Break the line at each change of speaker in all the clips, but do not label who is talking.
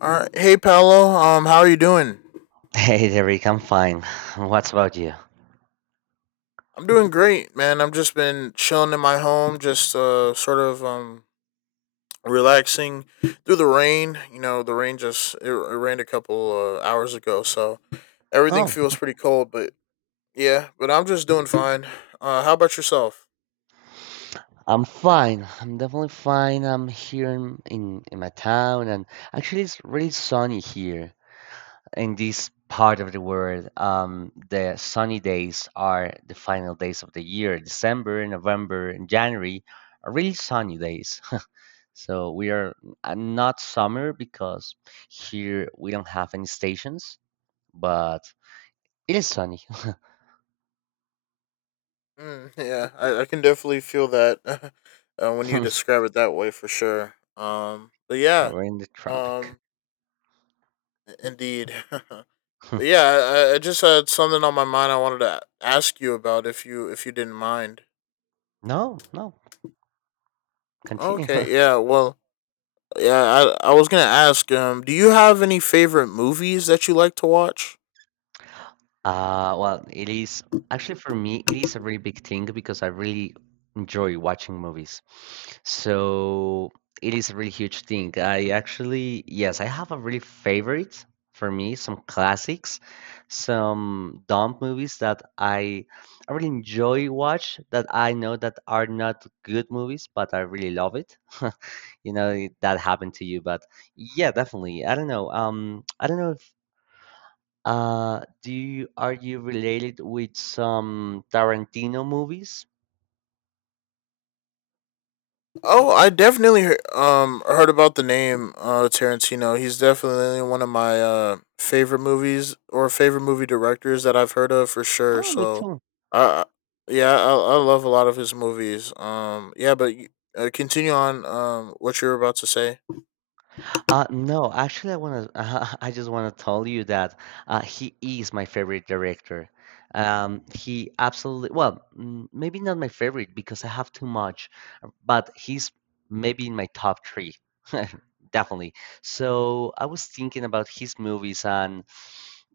All right. Hey, Paolo. How are you doing?
Hey, Derek, I'm fine. What's about you?
I'm doing great, man. I've just been chilling in my home, just relaxing through the rain. You know, the rain just it rained a couple hours ago, so everything
Oh,
feels pretty cold. But yeah, but I'm just doing fine. How about yourself?
I'm fine. I'm definitely fine. I'm here in my town, and actually, it's really sunny here in this part of the world. The sunny days are the final days of the year. December, November, and January are really sunny days. So we are not summer because here we don't have any stations, but it is sunny.
Mm, yeah, I can definitely feel that when you describe it that way, for sure.
We're in the tropic.
Um, Indeed. But yeah, I just had something on my mind. I wanted to ask you about if you didn't mind.
No, no, continue.
Okay, yeah. Well, yeah. I was gonna ask. Do you have any favorite movies that you like to watch?
Well, it is actually for me, it is a really big thing because I really enjoy watching movies. So it is a really huge thing. I actually, yes, I have a really favorite for me, some classics, some dumb movies that I really enjoy watch that I know that are not good movies, but I really love it. You know, that happened to you, but yeah, definitely. I don't know. I don't know if. Are you related with some Tarantino movies?
Oh, I definitely heard about the name Tarantino. He's definitely one of my favorite movies or favorite movie directors that I've heard of for sure.
Oh, me
So,
too.
uh, yeah, I love a lot of his movies. Continue on what you were about to say.
No, actually, I wanna. I just wanna tell you that he is my favorite director. He absolutely. Well, maybe not my favorite because I have too much, but he's maybe in my top three, definitely. So I was thinking about his movies and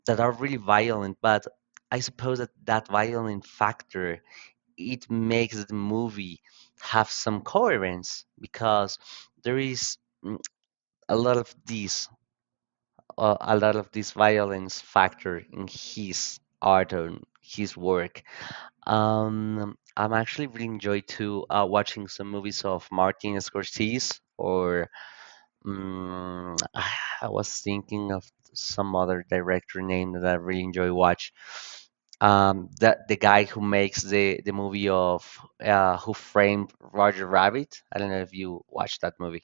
that are really violent, but I suppose that that violent factor it makes the movie have some coherence because there is mm, a lot of this violence factor in his art and his work. I'm actually really enjoy too, watching some movies of Martin Scorsese, or Mm, I was thinking of some other director name that I really enjoy watch. That the guy who makes the movie of Who Framed Roger Rabbit. I don't know if you watched that movie.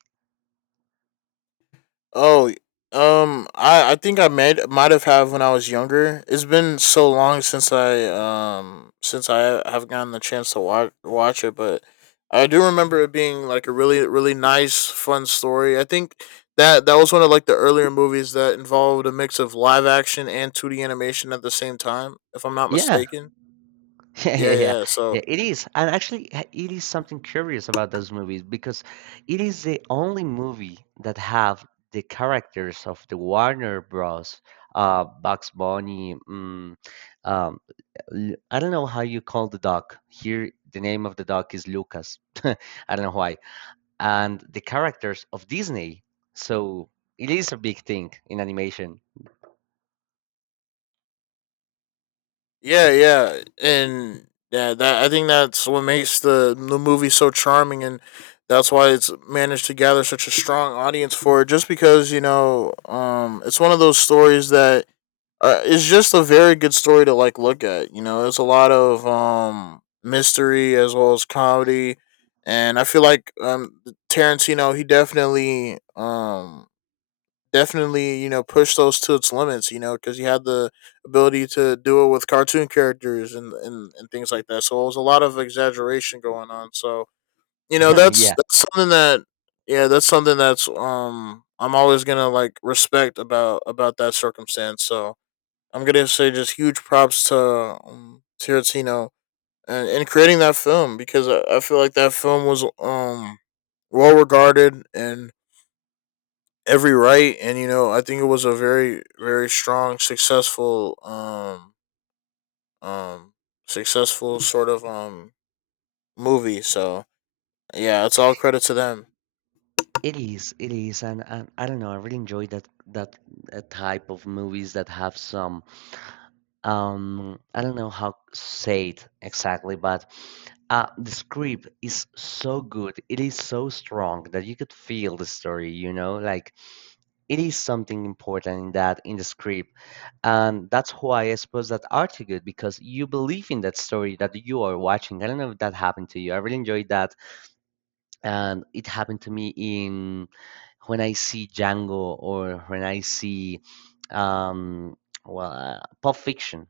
Oh, I think I might have had when I was younger. It's been so long since I have gotten the chance to watch it, but I do remember it being like a really nice fun story. I think that that was one of like the earlier movies that involved a mix of live action and two D animation at the same time, if I'm not
Yeah,
mistaken.
Yeah, yeah,
Yeah,
yeah.
yeah.
Yeah,
So
it is. And actually, it is something curious about those movies because it is the only movie that have the characters of the Warner Bros. Bugs Bunny. Um, I don't know how you call the dog. Here, the name of the dog is Lucas. I don't know why. And the characters of Disney. So it is a big thing in animation.
yeah, yeah, and yeah, that I think that's what makes the movie so charming, and that's why it's managed to gather such a strong audience for it. Just because you know, it's one of those stories that is just a very good story to like look at. You know, it's a lot of mystery as well as comedy, and I feel like Tarantino he definitely you know push those to its limits you know because you had the ability to do it with cartoon characters and things like that, so it was a lot of exaggeration going on. So you know
Yeah.
that's something that yeah that's something that's I'm always gonna like respect about that circumstance. So I'm gonna say just huge props to Tarantino and creating that film because I feel like that film was well regarded and every right, and you know I think it was a very strong successful um successful sort of movie. So yeah, it's all credit to them.
It is, and I don't know. I really enjoy that type of movies that have some I don't know how to say it exactly, but the script is so good. It is so strong that you could feel the story. You know, like it is something important in the script, and that's why I suppose that art is good because you believe in that story that you are watching. I don't know if that happened to you. I really enjoyed that, and it happened to me in when I see Django, or when I see um well, Pulp Fiction.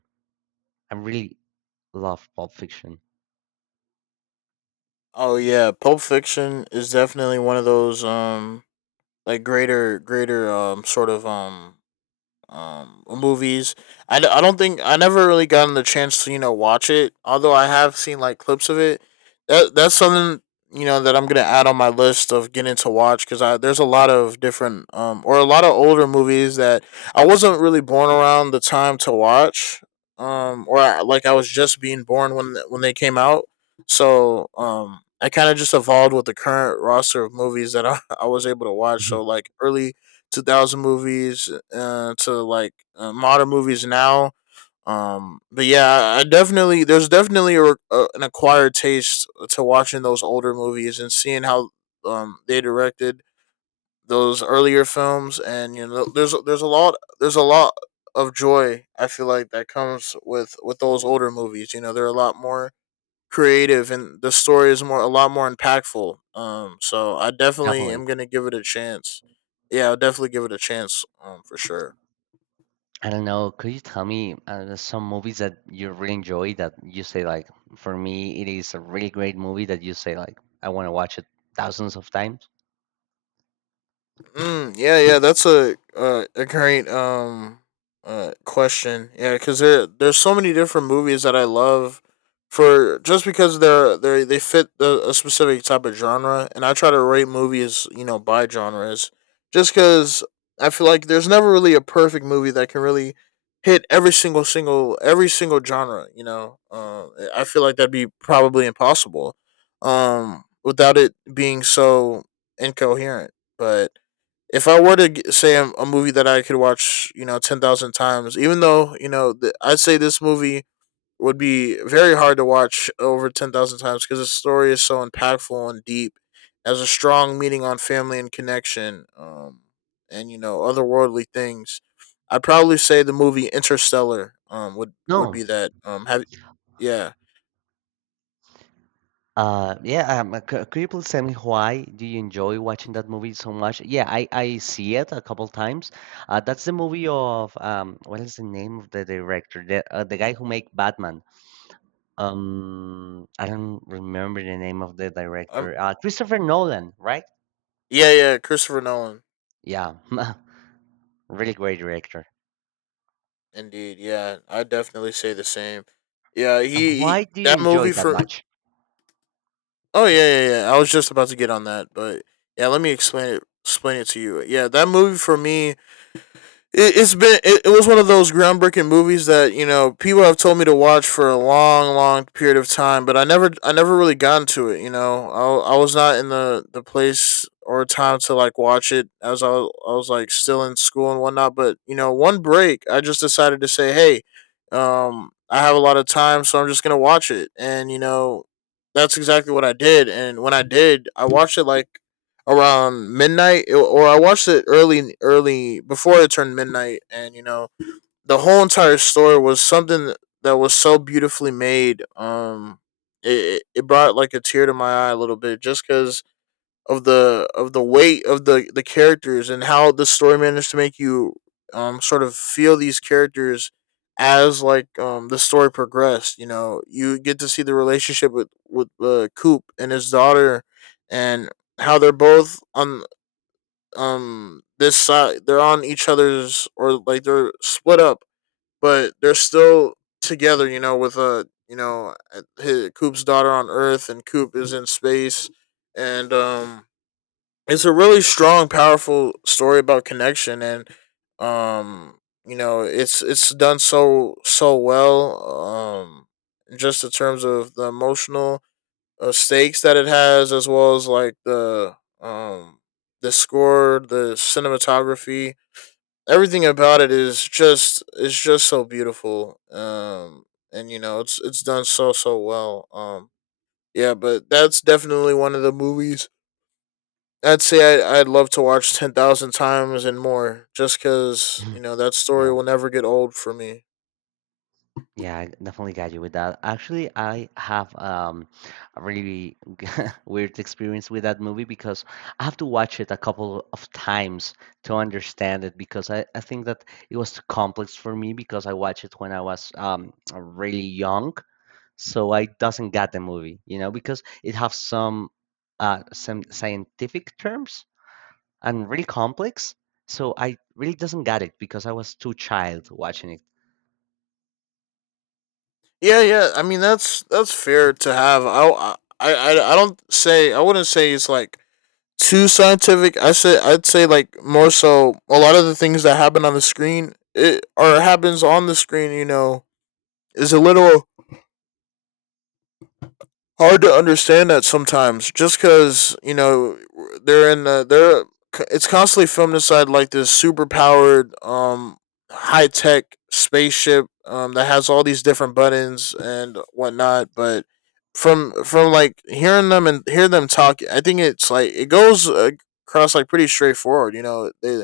I really love Pulp Fiction.
Oh yeah, pulp fiction is definitely one of those greater movies. I don't think I never really gotten the chance to you know watch it. Although I have seen like clips of it. That that's something you know that I'm gonna add on my list of getting to watch because I there's a lot of different or a lot of older movies that I wasn't really born around the time to watch. Like I was just being born when when they came out. So I kind of just evolved with the current roster of movies that I was able to watch. So like early 2000 movies to like modern movies now. But yeah, I definitely there's definitely an acquired taste to watching those older movies and seeing how they directed those earlier films, and you know there's a lot of joy I feel like that comes with those older movies. You know, they're a lot more creative and the story is more a lot more impactful. So I definitely
Definitely.
am gonna give it a chance. Yeah, I'll definitely give it a chance. For sure.
I don't know. Could you tell me some movies that you really enjoy that you say like, for me, it is a really great movie that you say like, I want to watch it thousands of times?
Mm, yeah, yeah, that's a great question. Yeah, because there there's so many different movies that I love for just because they fit a specific type of genre, and I try to rate movies you know by genres, just because I feel like there's never really a perfect movie that can really hit every single genre. You know, I feel like that'd be probably impossible, without it being so incoherent, but if I were to say a movie that I could watch, you know, 10,000 times, even though, you know, I'd say this movie would be very hard to watch over 10,000 times because the story is so impactful and deep. It has a strong meaning on family and connection, and, you know, otherworldly things. I'd probably say the movie Interstellar would be
No,
that. Yeah.
Yeah, could you please tell me why do you enjoy watching that movie so much? Yeah, I see it a couple times. That's the movie of, what is the name of the director? The guy who made Batman. I don't remember the name of the
Um,
director. Christopher Nolan, right?
yeah, yeah, Christopher Nolan.
Yeah, really great director.
Indeed, yeah. I'd definitely say the same. Yeah,
And
he
why do you
that
enjoy
movie
that
for
much?
Oh yeah, yeah, yeah. I was just about to get on that, but yeah, let me explain it to you. Yeah, that movie for me it, it's been it, it was one of those groundbreaking movies that you know people have told me to watch for a long period of time, but I never really got into it. You know I was not in the place or time to like watch it, as I was like still in school and whatnot, but you know one break I just decided to say hey, I have a lot of time, so I'm just gonna watch it. And you know that's exactly what I did, and when I did I watched it like around midnight, or I watched it early before it turned midnight, and you know the whole entire story was something that was so beautifully made. It it brought like a tear to my eye a little bit just because of the weight of the characters and how the story managed to make you sort of feel these characters as like the story progressed. You know, you get to see the relationship with coop and his daughter, and how they're both on this side, they're on each other's, or like they're split up but they're still together. You know, with a you know hi coop's daughter on earth and coop is in space, and it's a really strong powerful story about connection and um you know it's done so well. Just in terms of the emotional stakes that it has, as well as like the score, the cinematography, everything about it is just it's just so beautiful. And you know it's done so well. Yeah, but that's definitely one of the movies. I'd say I'd love to watch 10,000 times and more, just because you know that story
Yeah.
will never get old for me.
Yeah, I definitely got you with that. Actually, I have a really weird experience with that movie because I have to watch it a couple of times to understand it because I think that it was too complex for me because I watched it when I was really young, so I doesn't get the movie, you know, because it has some some scientific terms and really complex, so I really doesn't get it because I was too child watching it.
Yeah, yeah. I mean that's fair to have. I don't say I wouldn't say it's like too scientific. I'd say like more so a lot of the things that happens on the screen, you know, is a little hard to understand that sometimes just because you know they're in the they're it's constantly filmed inside like this super powered high tech spaceship that has all these different buttons and whatnot, but from like hearing them and hear them talk I think it's like it goes across like pretty straightforward. You know,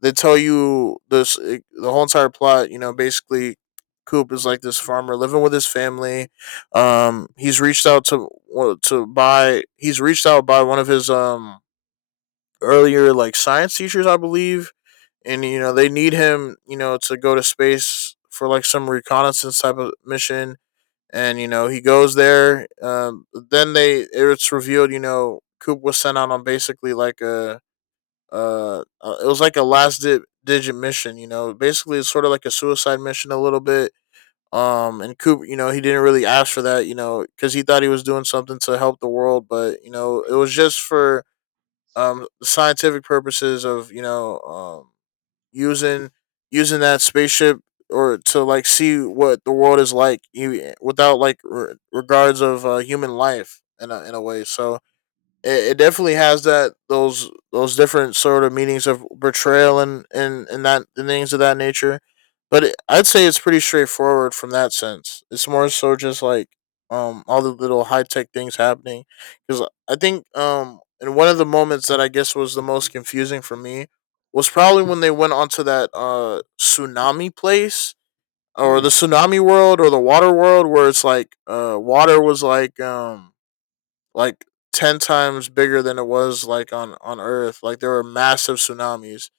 they tell you this the whole entire plot. You know, basically, Coop is like this farmer living with his family. He's reached out to buy. He's reached out by one of his earlier like science teachers, I believe, and you know they need him. You know, to go to space for like some reconnaissance type of mission. And you know he goes there. Then they it's revealed. You know, Coop was sent out on basically like a it was like a digit mission. You know, basically it's sort of like a suicide mission a little bit. And Cooper, you know, he didn't really ask for that, you know, because he thought he was doing something to help the world, but you know, it was just for scientific purposes of you know using using that spaceship or to like see what the world is like you without like regards of human life in a way. So it definitely has that those different sort of meanings of betrayal and that and things of that nature. But I'd say it's pretty straightforward from that sense. It's more so just like all the little high tech things happening because I think and one of the moments that I guess was the most confusing for me was probably when they went onto that tsunami place, or the
Mm,
tsunami world, or the water world, where it's like water was like 10 times bigger than it was like on earth. Like there were massive tsunamis.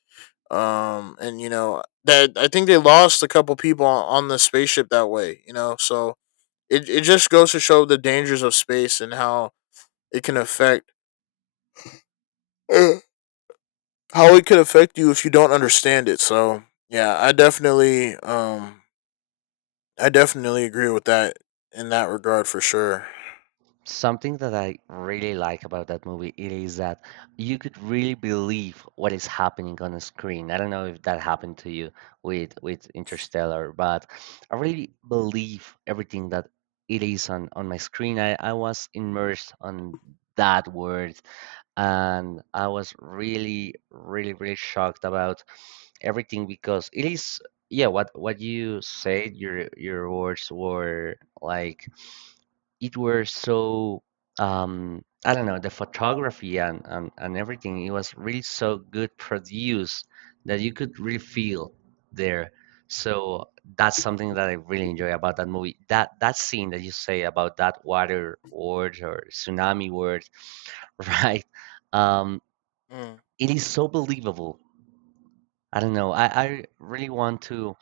And that I think they lost a couple people on the spaceship that way, so it just goes to show the dangers of space and how it can affect how it could affect you if you don't understand it. So yeah, I definitely I definitely agree with that, in that regard for sure.
Something that I really like about that movie it is that you could really believe what is happening on the screen. I don't know if that happened to you with Interstellar, but I really believe everything that it is on my screen. I was immersed on that world, and I was really, really, really shocked about everything because it is, yeah, what you said, your words were like it were so I don't know, the photography, and, and everything, it was really so good produced that you could really feel there, so that's something that I really enjoy about that movie, that that scene that you say about that water word or tsunami word. Right. um
Mm,
it is so believable. I don't know. I really want to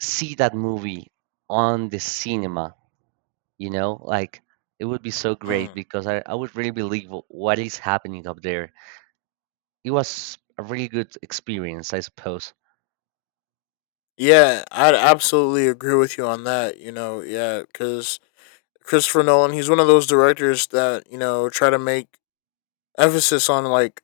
see that movie on the cinema, you know, like it would be so great
mm.
because I would really believe what is happening up there. It was a really good experience, I suppose.
Yeah, I absolutely agree with you on that, yeah, because Christopher Nolan, he's one of those directors that try to make emphasis on, like,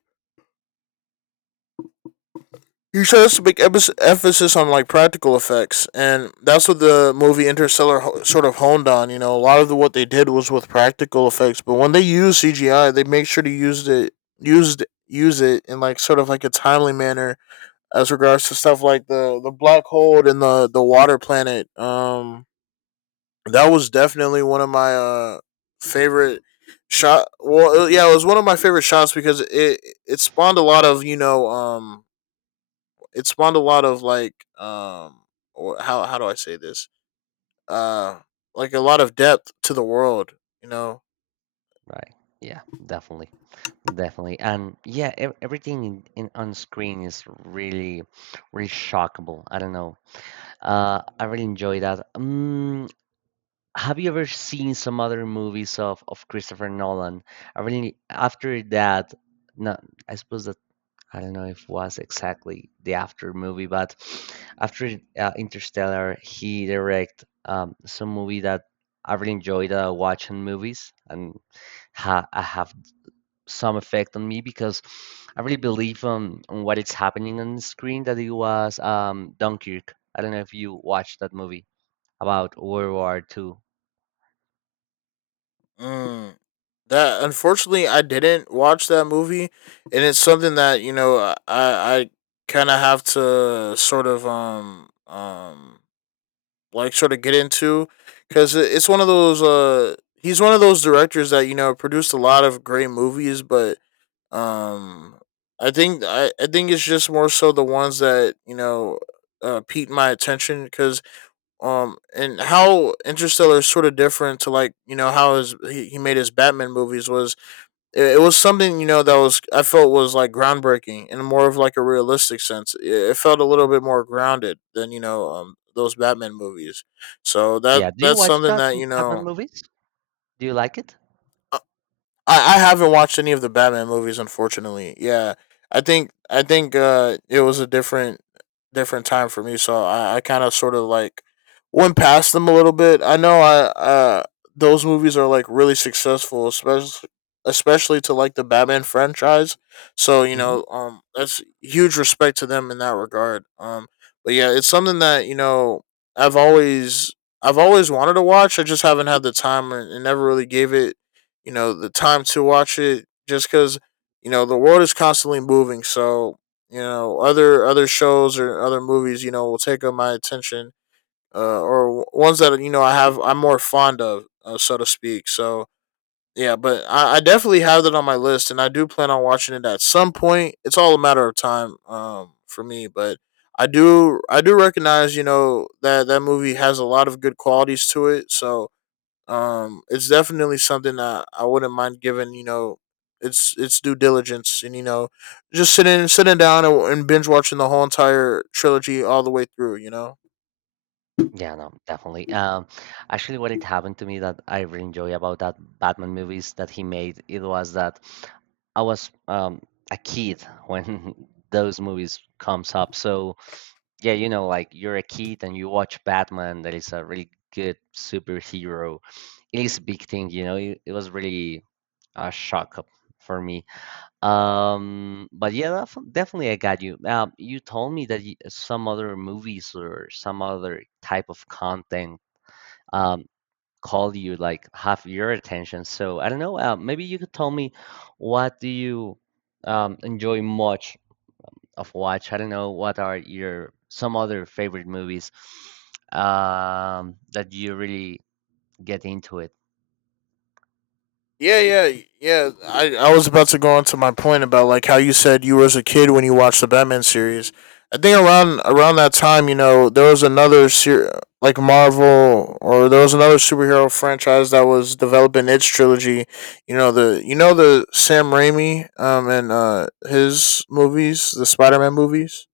he tries to make emphasis- on, like, practical effects, and that's what the movie Interstellar ho- sort of honed on. You know, a lot of the, what they did was with practical effects, but when they use CGI, they make sure to use it use it in like sort of like a timely manner, as regards to stuff like the black hole and the water planet. That was definitely one of my favorite shot. Well, yeah, it was one of my favorite shots because it spawned a lot of, it spawned a lot of like, or how do I say this, uh like a lot of depth to the world, you know.
Right. Yeah, definitely, definitely. And yeah, everything in on screen is really really shockable. I don't know. I really enjoy that. Have you ever seen some other movies of Christopher Nolan? I really after that. No, I suppose that I don't know if it was exactly the after movie, but after Interstellar, he direct some movie that I really enjoyed, watching movies, and I have some effect on me because I really believe on what is happening on the screen, that it was Dunkirk. I don't know if you watched that movie about World War II.
Mm, that unfortunately I didn't watch that movie, and it's something that, I kind of have to sort of like sort of get into, because it's one of those. He's one of those directors that, produced a lot of great movies, but um, I think it's just more so the ones that, piqued my attention because, and how Interstellar is sort of different to, like, you know, how his he made his Batman movies. Was it was something, you know, that was I felt was like groundbreaking, in more of like a realistic sense. It felt a little bit more grounded than, those Batman movies. So that
Yeah, do you
that's
watch
something that,
Batman movies? Do you like it?
I haven't watched any of the Batman movies, unfortunately. Yeah, I think it was a different different time for me, so I kind of sort of like went past them a little bit. I know I those movies are like really successful, especially especially to like the Batman franchise. So you
Mhm.
know, that's huge respect to them in that regard. But yeah, it's something that, you know, I've always I've always wanted to watch. I just haven't had the time, and never really gave it, you know, the time to watch it, just because, you know, the world is constantly moving, so, you know, other other shows or other movies, you know, will take up my attention, or ones that, you know, I'm more fond of, so to speak. So yeah, but I definitely have that on my list, and I do plan on watching it at some point. It's all a matter of time, for me, but I do recognize, you know, that that movie has a lot of good qualities to it. So it's definitely something that I wouldn't mind giving, you know, it's due diligence, and, you know, just sitting down and binge watching the whole entire trilogy all the way through, you know.
Yeah, no, definitely. Actually, what it happened to me that I really enjoy about that Batman movies that he made, it was that I was a kid when those movies comes up. So yeah, you know, like you're a kid and you watch Batman, that is a really good superhero. It is a big thing, you know. It was really a shock up for me. But yeah, definitely I got you. You told me that y some other movies or some other type of content um called you like half your attention. So I don't know, maybe you could tell me what do you enjoy much of watch? I don't know what are your some other favorite movies that you really get into it.
Yeah, yeah, yeah. I was about to go on to my point about like how you said you were as a kid when you watched the Batman series. I think around that time, you know, there was another ser- like Marvel, or there was another superhero franchise that was developing its trilogy. You know, the you know the Sam Raimi and his movies, the Spider Man movies.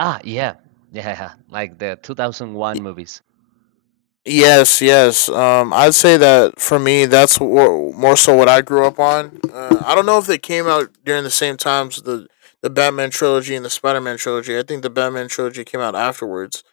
Ah, yeah. Yeah, like the 2001 movies.
Yes, yes. I'd say that for me, that's wh- more so what I grew up on. I don't know if they came out during the same times, the Batman trilogy and the Spider Man trilogy. I think the Batman trilogy came out afterwards.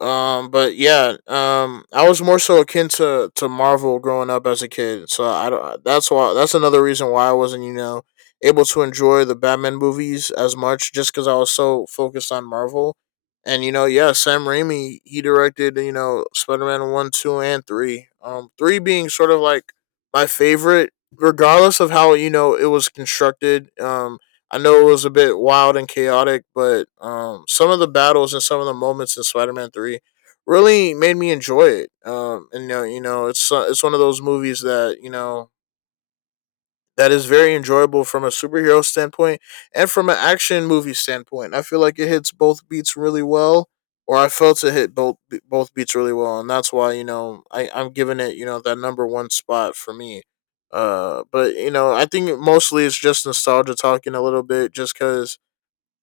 But yeah, I was more so akin to Marvel growing up as a kid, so I don't. Uh, that's why. That's another reason why I wasn't, you know, able to enjoy the Batman movies as much, just because I was so focused on Marvel. And you know, yeah, Sam Raimi, he directed, you know, Spider Man one, two, and three. Three being sort of like my favorite, regardless of how, you know, it was constructed. I know it was a bit wild and chaotic, but some of the battles and some of the moments in Spider-Man Three really made me enjoy it. And you know, it's one of those movies that, you know, that is very enjoyable from a superhero standpoint, and from an action movie standpoint. I feel like it hits both beats really well, or I felt it hit both beats really well, and that's why, you know, I'm giving it, you know, that number one spot for me. But you know, I think mostly it's just nostalgia talking a little bit, just because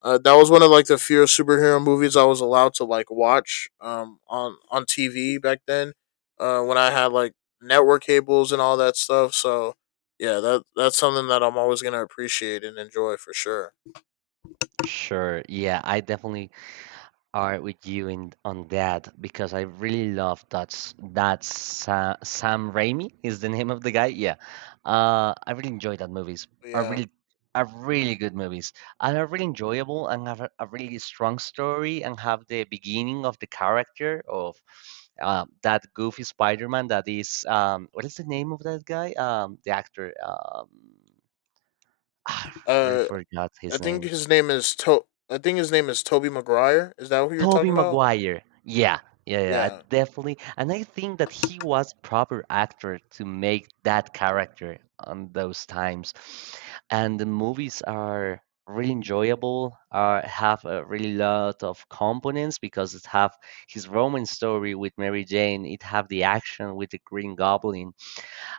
that was one of like the few superhero movies I was allowed to like watch on TV back then, when I had like network cables and all that stuff. So yeah, that that's something that I'm always gonna appreciate and enjoy for sure.
Sure. Yeah, I definitely are with you in on that because I really love that s- that Sa Sam Raimi is the name of the guy. Yeah, I really enjoy that movies.
But
Are
yeah,
really are really good movies, and are really enjoyable, and have a really strong story, and have the beginning of the character of that goofy Spider-Man that is, what is the name of that guy? The actor. I really
uh,
forgot
I
his
think
name.
his name is to- I think his name is Toby Maguire. Is that who you're
Toby
talking about?
Maguire. Yeah, yeah, yeah, I
Yeah,
definitely. And I think that he was proper actor to make that character on those times. And the movies are really enjoyable. Have a really lot of components because it have his romance story with Mary Jane. It have the action with the Green Goblin,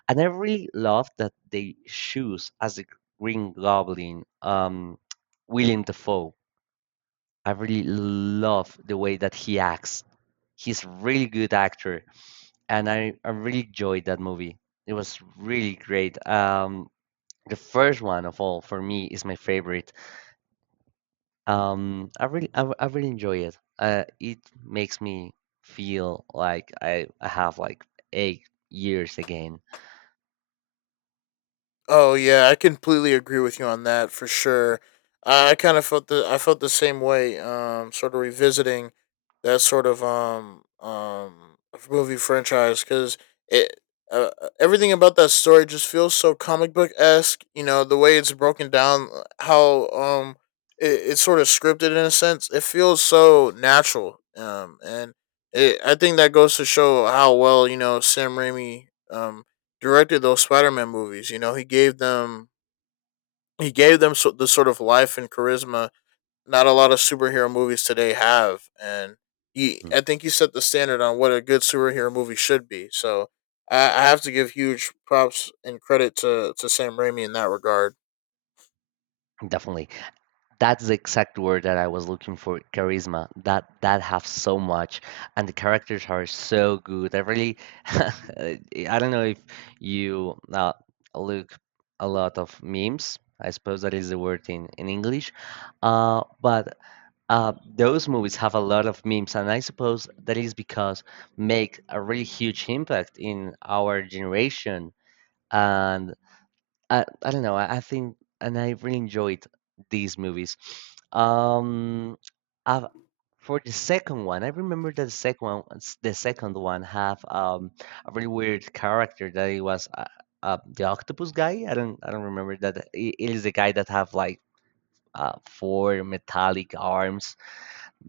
and I really love that they choose as the Green Goblin, William Dafoe. I really love the way that he acts. He's a really good actor, and I really enjoyed that movie. It was really great. The first one of all for me is my favorite. I really enjoy it. It makes me feel like I have like 8 years again.
oh yeah, I completely agree with you on that for sure. I kind of felt the I felt the same way. Sort of revisiting that sort of movie franchise, because it everything about that story just feels so comic book esque. You know the way it's broken down, how it's sort of scripted in a sense. It feels so natural. And it, I think that goes to show how well, you know, Sam Raimi directed those Spider-Man movies. You know, he gave them so, the sort of life and charisma not a lot of superhero movies today have, and he
Mm,
I think he set the standard on what a good superhero movie should be. So I have to give huge props and credit to Sam Raimi in that regard.
definitely. That's the exact word that I was looking for, charisma. That have so much, and the characters are so good. I really, I don't know if you look a lot of memes. I suppose that is the word in English, but those movies have a lot of memes, and I suppose that is because make a really huge impact in our generation. And I don't know. I think, and I really enjoyed these movies. Um, I for the second one, I remember that the second one, have a really weird character that it was the octopus guy. I don't remember that. It is the guy that have like four metallic arms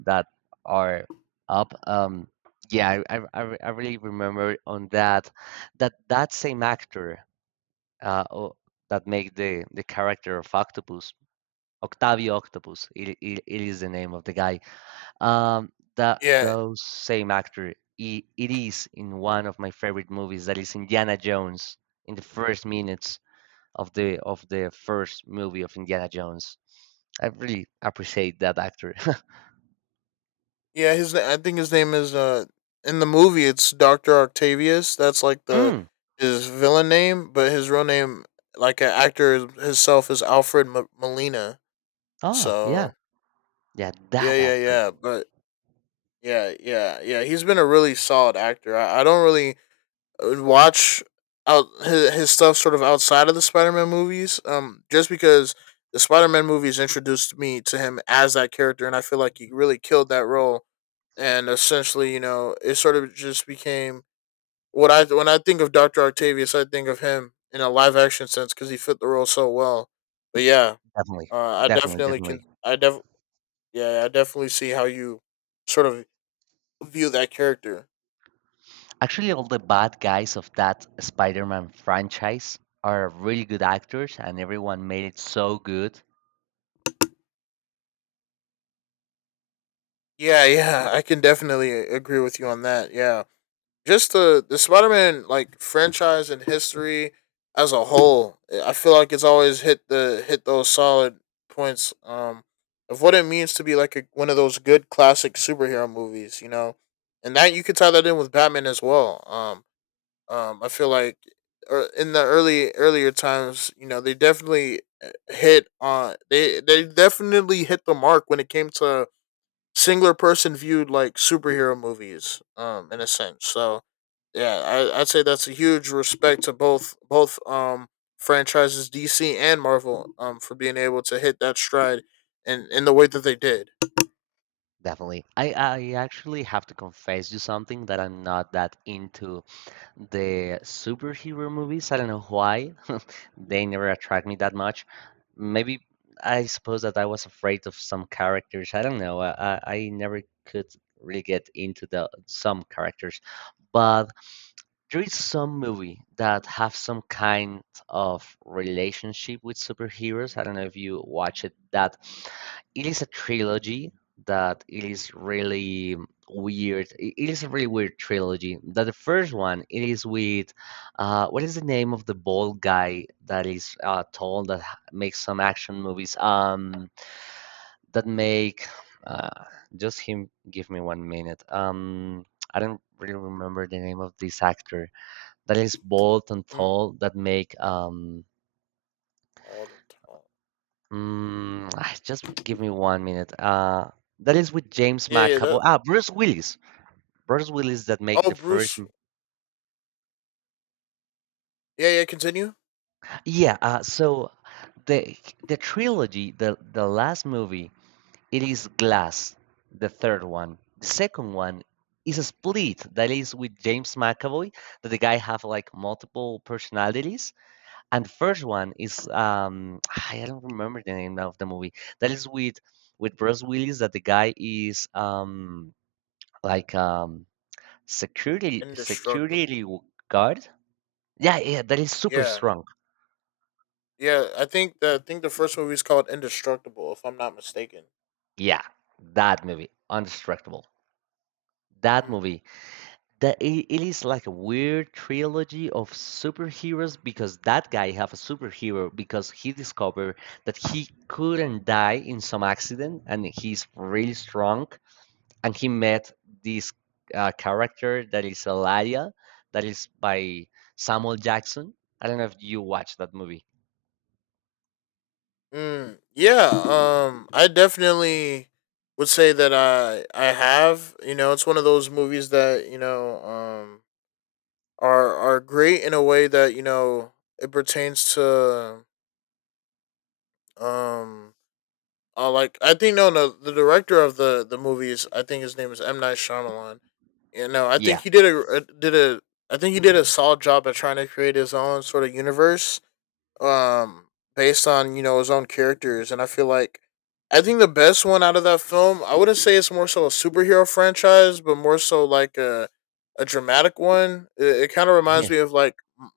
that are up. Yeah, I really remember on that that same actor, uh, o- that make the character of Octopus, Octavio Octopus. It is the name of the guy. Um, that
Yeah,
those same actor. It is in one of my favorite movies. That is Indiana Jones. In the first minutes of the first movie of Indiana Jones, I really appreciate that actor.
yeah. His I think his name is in the movie it's Doctor Octavius. That's like the
mm,
his villain name, but his real name, like an actor himself, is Alfred M- Molina.
oh yeah,
So
yeah,
yeah,
that
yeah,
actor
yeah. But yeah, yeah, yeah. He's been a really solid actor. I don't really watch out his stuff sort of outside of the Spider-Man movies. Just because the Spider-Man movies introduced me to him as that character, and I feel like he really killed that role. And essentially, you know, it sort of just became what I when I think of Doctor Octavius, I think of him in a live action sense, because he fit the role so well. But yeah,
definitely,
I
definitely,
definitely can.
definitely.
I def yeah, I definitely see how you sort of view that character.
Actually, all the bad guys of that Spider Man franchise are really good actors, and everyone made it so good.
Yeah, yeah, I can definitely agree with you on that. Yeah, just the Spider Man like franchise and history as a whole, I feel like it's always hit the hit those solid points of what it means to be like a, one of those good classic superhero movies, you know, and that you could tie that in with Batman as well. I feel like in the early earlier times, you know, they definitely hit on they definitely hit the mark when it came to singular person viewed like superhero movies in a sense. So yeah, I'd say that's a huge respect to both franchises DC and Marvel, for being able to hit that stride in the way that they did.
Definitely. I actually have to confess you something that I'm not that into the superhero movies. I don't know why. They never attract me that much. Maybe I suppose that I was afraid of some characters. I don't know. I never could really get into the some characters. But there is some movie that have some kind of relationship with superheroes. I don't know if you watch it. That it is a trilogy that it is really weird. It is a really weird trilogy. That the first one it is with what is the name of the bald guy that is tall that makes some action movies that make uh, just him. Give me one minute. I don't really remember the name of this actor that is bold and
Mm.
tall that make
Alden Tall.
mm, just give me one minute that is with James
Yeah, yeah,
McAvoy,
that
Bruce Willis. Bruce Willis that make
oh
the first
Bruce, yeah, yeah, continue.
yeah, so the the trilogy, the last movie, it is Glass, the third one. The second one is a Split, that is with James McAvoy, that the guy have like multiple personalities. And first one is I don't remember the name of the movie. That is with Bruce Willis, that the guy is like security
Indestructible.
security guard. Yeah, yeah, that is super
Yeah,
strong.
yeah, I think the first movie is called Indestructible, if I'm not mistaken.
Yeah, that movie, Undistractable. That
Mm.
movie. It is like a weird trilogy of superheroes because that guy have a superhero because he discovered that he couldn't die in some accident and he's really strong, and he met this character that is Eladia, that is by Samuel Jackson. I don't know if you watched that movie.
Mm, yeah, I definitely would say that I have. It's one of those movies that are great in a way that it pertains to um like I think no no the director of the movies. I think his name is M Night Shyamalan. I think
Yeah,
he did a did a I think he did a solid job at trying to create his own sort of universe um based on his own characters, and I feel like I think the best one out of that film, I wouldn't say it's more so a superhero franchise, but more so like a dramatic one. It kind of
yeah,
reminds me of like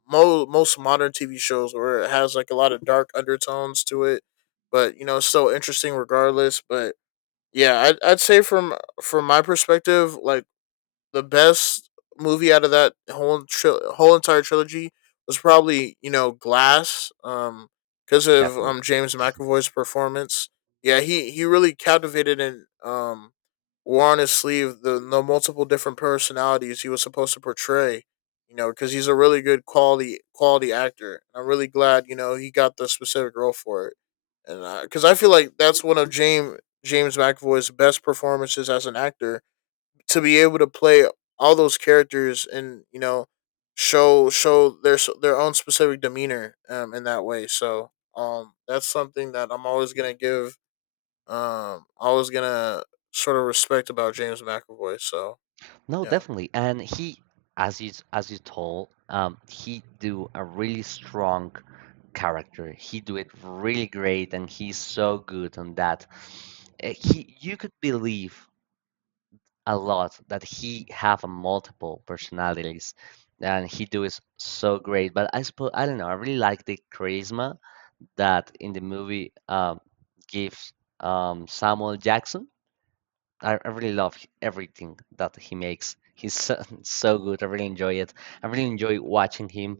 most modern TV shows where it has like a lot of dark undertones to it, but it's still interesting regardless. But yeah, I'd say from my perspective, like the best movie out of that whole whole entire trilogy was probably Glass, because of
definitely.
James McAvoy's performance. Yeah, he really captivated and wore on his sleeve the multiple different personalities he was supposed to portray. Because he's a really good quality actor. I'm really glad he got the specific role for it, and because I feel like that's one of James McAvoy's best performances as an actor, to be able to play all those characters and show their own specific demeanor in that way. So that's something that I'm always gonna give, always gonna sort of respect about James McAvoy. So
No,
yeah,
definitely. And he, as you told, he do a really strong character. He do it really great, and he's so good on that. He, you could believe a lot that he have multiple personalities, and he do is so great. But I suppose I don't know, I really like the charisma that in the movie gives Samuel Jackson. I really love everything that he makes. He's so, so good, I really enjoy it, I really enjoy watching him.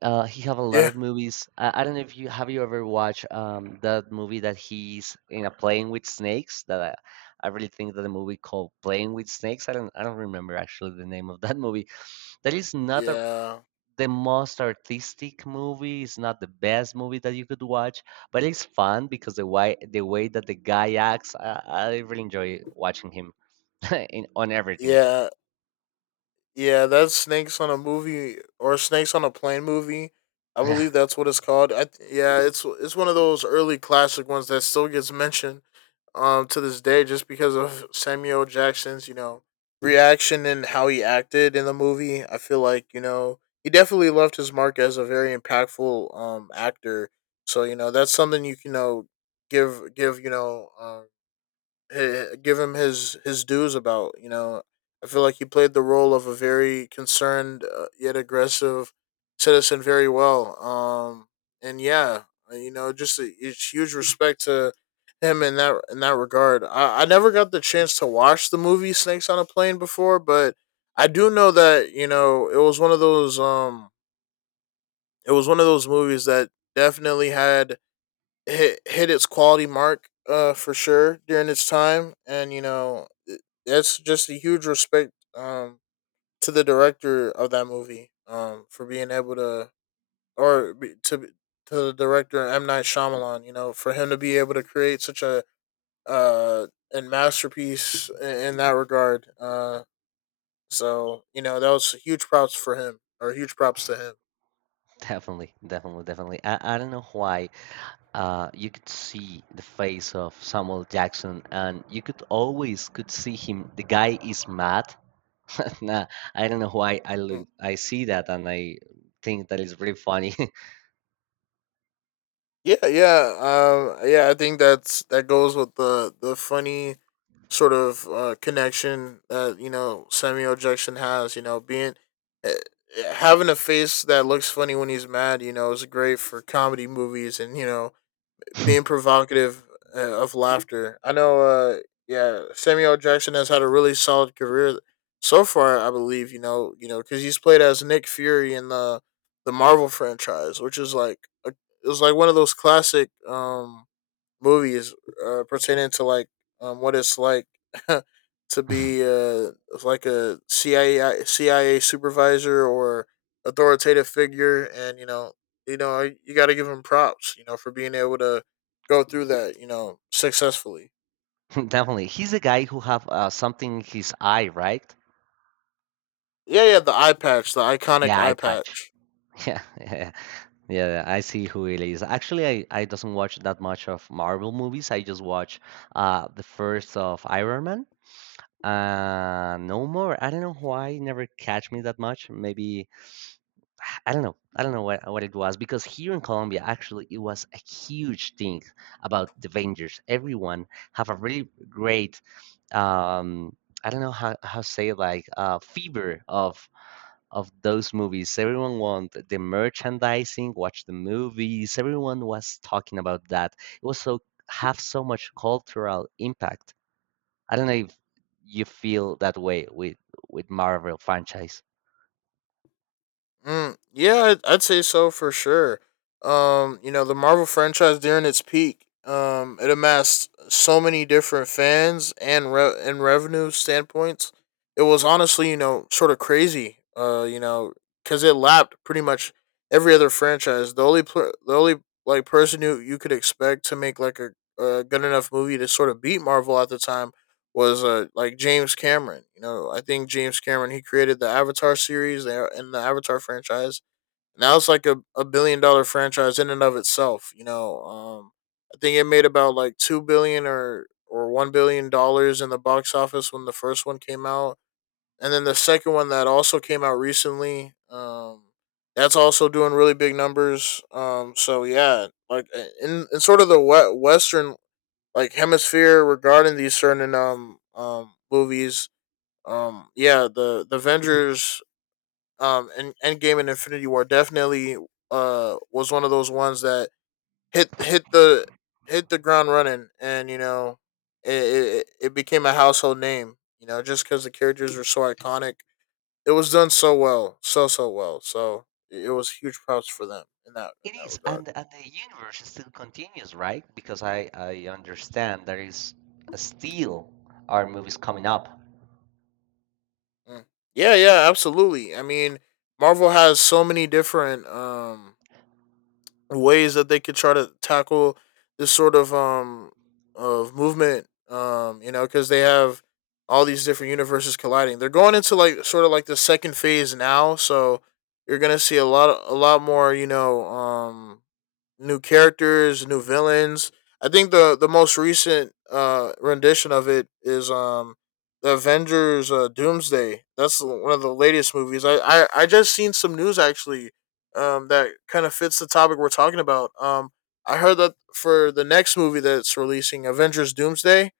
He have a lot
yeah,
of movies. I don't know if you have you ever watched that movie that he's in a playing with snakes. That I really think that the movie called Playing with Snakes. I don't remember actually the name of that movie. That is not a,
yeah,
the most artistic movie. It's not the best movie that you could watch, but it's fun because the way that the guy acts. I really enjoy watching him in on everything.
yeah, yeah. That's snakes on a movie or snakes on a plane movie. I believe that's what it's called. Yeah, it's one of those early classic ones that still gets mentioned to this day just because of Samuel Jackson's, reaction and how he acted in the movie. I feel like, he definitely left his mark as a very impactful actor. So, that's something you can, give give, you know, eh, give him his dues about. I feel like he played the role of a very concerned, yet aggressive citizen very well. And yeah, it's huge respect to him in that regard. I never got the chance to watch the movie Snakes on a Plane before, but I do know that it was one of those movies that definitely had hit its quality mark for sure during its time, and that's just a huge respect, to the director of that movie, for being able to, or be- to the director M Night Shyamalan, for him to be able to create such a, uh and masterpiece in that regard. So that was huge props for him, or huge props to him.
Definitely, definitely, definitely. I don't know why. You could see the face of Samuel Jackson, and you could always could see him. The guy is mad. Nah, I don't know why I look.
Mm.
I see that, and I think that is really funny.
Yeah, yeah, yeah. I think that goes with the funny sort of, connection that Samuel Jackson has. Being uh, having a face that looks funny when he's mad, is great for comedy movies, and being provocative, of laughter. I know. Yeah, Samuel Jackson has had a really solid career so far, I believe. Because he's played as Nick Fury in the Marvel franchise, which is, it was like one of those classic, movies pertaining to like, what it's like to be, like a CIA supervisor or authoritative figure, and you got to give him props, for being able to go through that, successfully.
Definitely, he's a guy who have something in his eye, right?
Yeah, yeah, the eye patch, the
The
iconic
eye
eye
patch.
patch.
Yeah, yeah, yeah. I see who it is. Actually, I doesn't watch that much of Marvel movies. I just watch the first of Iron Man. No more. I don't know why never catch me that much. Maybe I don't know. I don't know what it was because here in Colombia, actually, it was a huge thing about the Avengers. Everyone have a really great um, I don't know how to say it, like fever of those movies. Everyone want the merchandising, watch the movies. Everyone was talking about that. It was so have so much cultural impact. I don't know if you feel that way with Marvel franchise.
Mm, yeah, I'd say so for sure. The Marvel franchise during its peak, it amassed so many different fans and revenue standpoints. It was honestly, sort of crazy. Because it lapped pretty much every other franchise. The the only like person who you could expect to make like a good enough movie to sort of beat Marvel at the time was, like James Cameron. You know, I think James Cameron, he created the Avatar series, and the Avatar franchise. Now it's like a billion dollar franchise in and of itself. You know, I think it made about like 2 billion or $1 billion in the box office when the first one came out, and then the second one that also came out recently. That's also doing really big numbers. So yeah, like in sort of the western like hemisphere regarding these certain, movies. Yeah, the Avengers and Endgame and Infinity War definitely, was one of those ones that, hit hit the hit the ground running, and it it became a household name, just cuz the characters were so iconic. It was done so well, so well. So it was huge props for them in
It
that
is,
regard.
and the universe still continues, right? Because I understand there is still our movies coming up.
Mm. Yeah, yeah, absolutely. I mean, Marvel has so many different ways that they could try to tackle this sort of, movement, because they have all these different universes colliding. They're going into like sort of like the second phase now, so you're going to see a lot more, new characters, new villains. I think the most recent, rendition of it is, the Avengers, Doomsday. That's one of the latest movies. I just seen some news actually, that kind of fits the topic we're talking about. I heard that for the next movie that's releasing, Avengers Doomsday,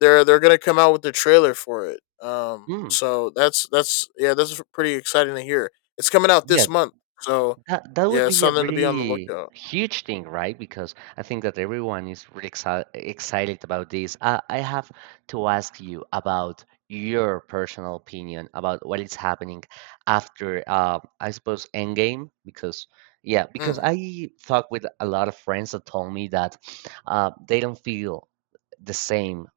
they're going to come out with the trailer for it.
Mm.
So that's, yeah, that's pretty exciting to hear. It's coming out this month. So
That that
yeah,
would
it's
be a
something to be on the
really
lookout.
huge thing, right? Because I think that everyone is really exci excited about this. I have to ask you about your personal opinion about what is happening after, I suppose, Endgame. Because yeah, because
Mm.
I talked with a lot of friends that told me that they don't feel the same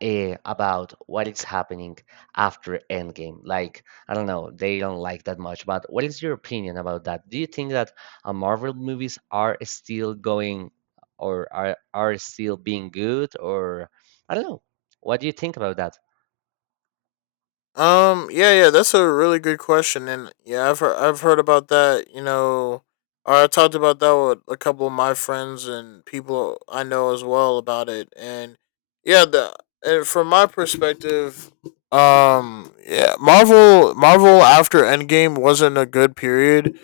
eh, about what is happening after Endgame. Like, I don't know, they don't like that much, but what is your opinion about that? Do you think that Marvel movies are still going or are still being good? Or I don't know. What do you think about that?
Yeah. Yeah. That's a really good question, and yeah, I've heard about that. You know, or I talked about that with a couple of my friends and people I know as well about it, and yeah, the and from my perspective, yeah, Marvel after Endgame wasn't a good period,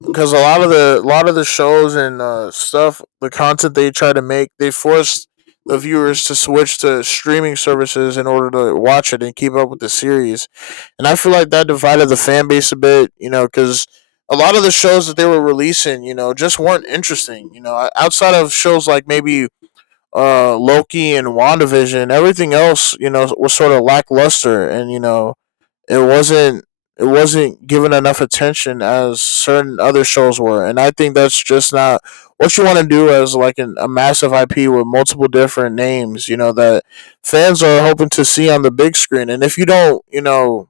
because a lot of the shows and, stuff, the content they try to make, they force the viewers to switch to streaming services in order to watch it and keep up with the series. And I feel like that divided the fan base a bit, because a lot of the shows that they were releasing, just weren't interesting. You know, outside of shows like maybe, Loki and WandaVision, everything else, was sort of lackluster. And, it wasn't it wasn't given enough attention as certain other shows were, and I think that's just not what you want to do as like a massive IP with multiple different names, you know, that fans are hoping to see on the big screen. And if you don't, you know,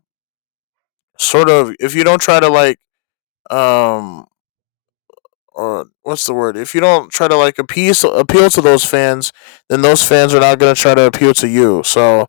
sort of, if you don't, try to like, um or what's the word? If you don't try to like appease appeal to those fans, then those fans are not going to try to appeal to you. So,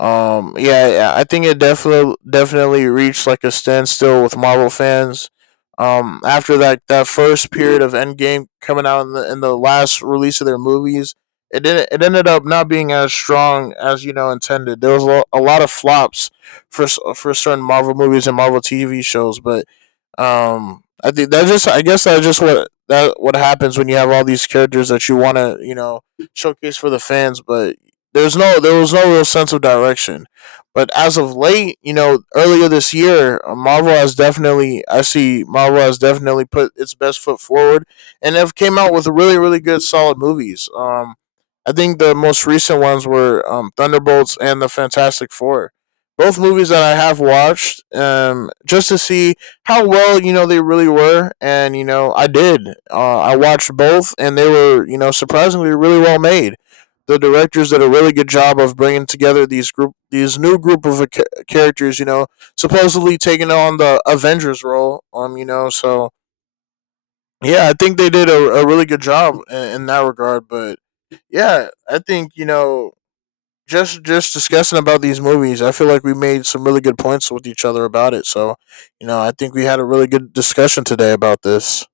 yeah, yeah, I think it definitely reached like a standstill with Marvel fans. After that first period of Endgame coming out, in the last release of their movies, it ended up not being as strong as intended. There was a lot of flops for, for certain Marvel movies and Marvel TV shows. But I think that just, I guess that's just what that what happens when you have all these characters that you want to, showcase for the fans, but there was no real sense of direction. But as of late, earlier this year, Marvel has definitely I see Marvel has definitely put its best foot forward and have came out with really good solid movies. I think the most recent ones were, Thunderbolts and the Fantastic Four, both movies that I have watched, just to see how well they really were, and I did. I watched both, and they were, surprisingly really well made. The directors did a really good job of bringing together these new group of, characters. You know, supposedly taking on the Avengers role. So yeah, I think they did a really good job in that regard. But yeah, I think, just discussing about these movies, I feel like we made some really good points with each other about it. So, I think we had a really good discussion today about this.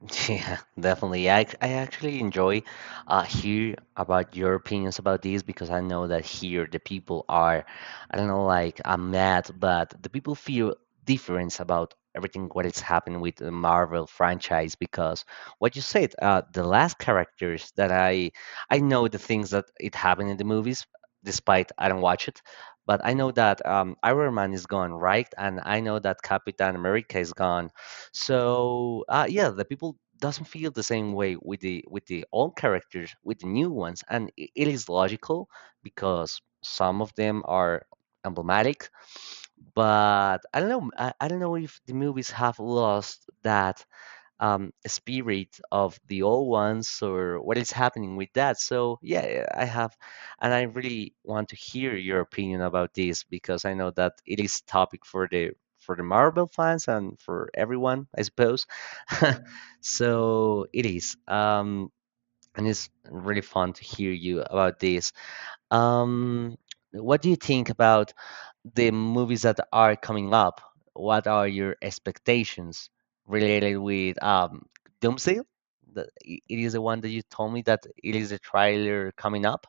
Yeah, definitely. Yeah, I, I actually enjoy hear about your opinions about this because I know that here the people are, I don't know, like I'm mad, but the people feel difference about everything what is happening with the Marvel franchise because what you said, the last characters that I know the things that it happened in the movies, despite I don't watch it, but I know that Iron Man is gone, right? And I know that Captain America is gone, so yeah, the people doesn't feel the same way with the old characters with the new ones, and it is logical because some of them are emblematic. But I don't know. I don't know if the movies have lost that spirit of the old ones or what is happening with that. So yeah, I have, and I really want to hear your opinion about this because I know that it is topic for the Marvel fans and for everyone, I suppose. So it is, and it's really fun to hear you about this. Um, what do you think about the movies that are coming up? What are your expectations related with Doomsday? It is the one that you told me that it is a trailer coming up.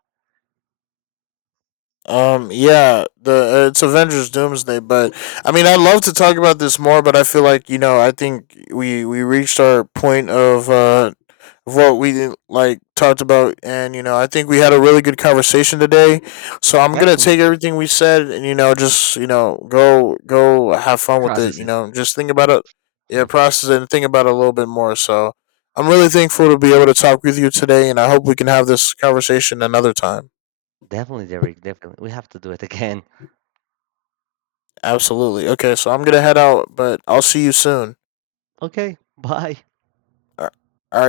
Yeah, the it's Avengers Doomsday. But I mean, I'd love to talk about this more, but I feel like, I think we reached our point of, what we like talked about, and I think we had a really good conversation today. So I'm gonna take
Definitely.
everything we said, and, just, go have fun with it.
Process it.
Just think about it.
Hmm.
Yeah, process it and think about it a little bit more. So I'm really thankful to be able to talk with you today, and I hope we can have this conversation another time.
Definitely, Derek. Definitely, we have to do it again.
Absolutely. Okay, so I'm gonna head out, but I'll see you soon.
Okay, bye.
All right.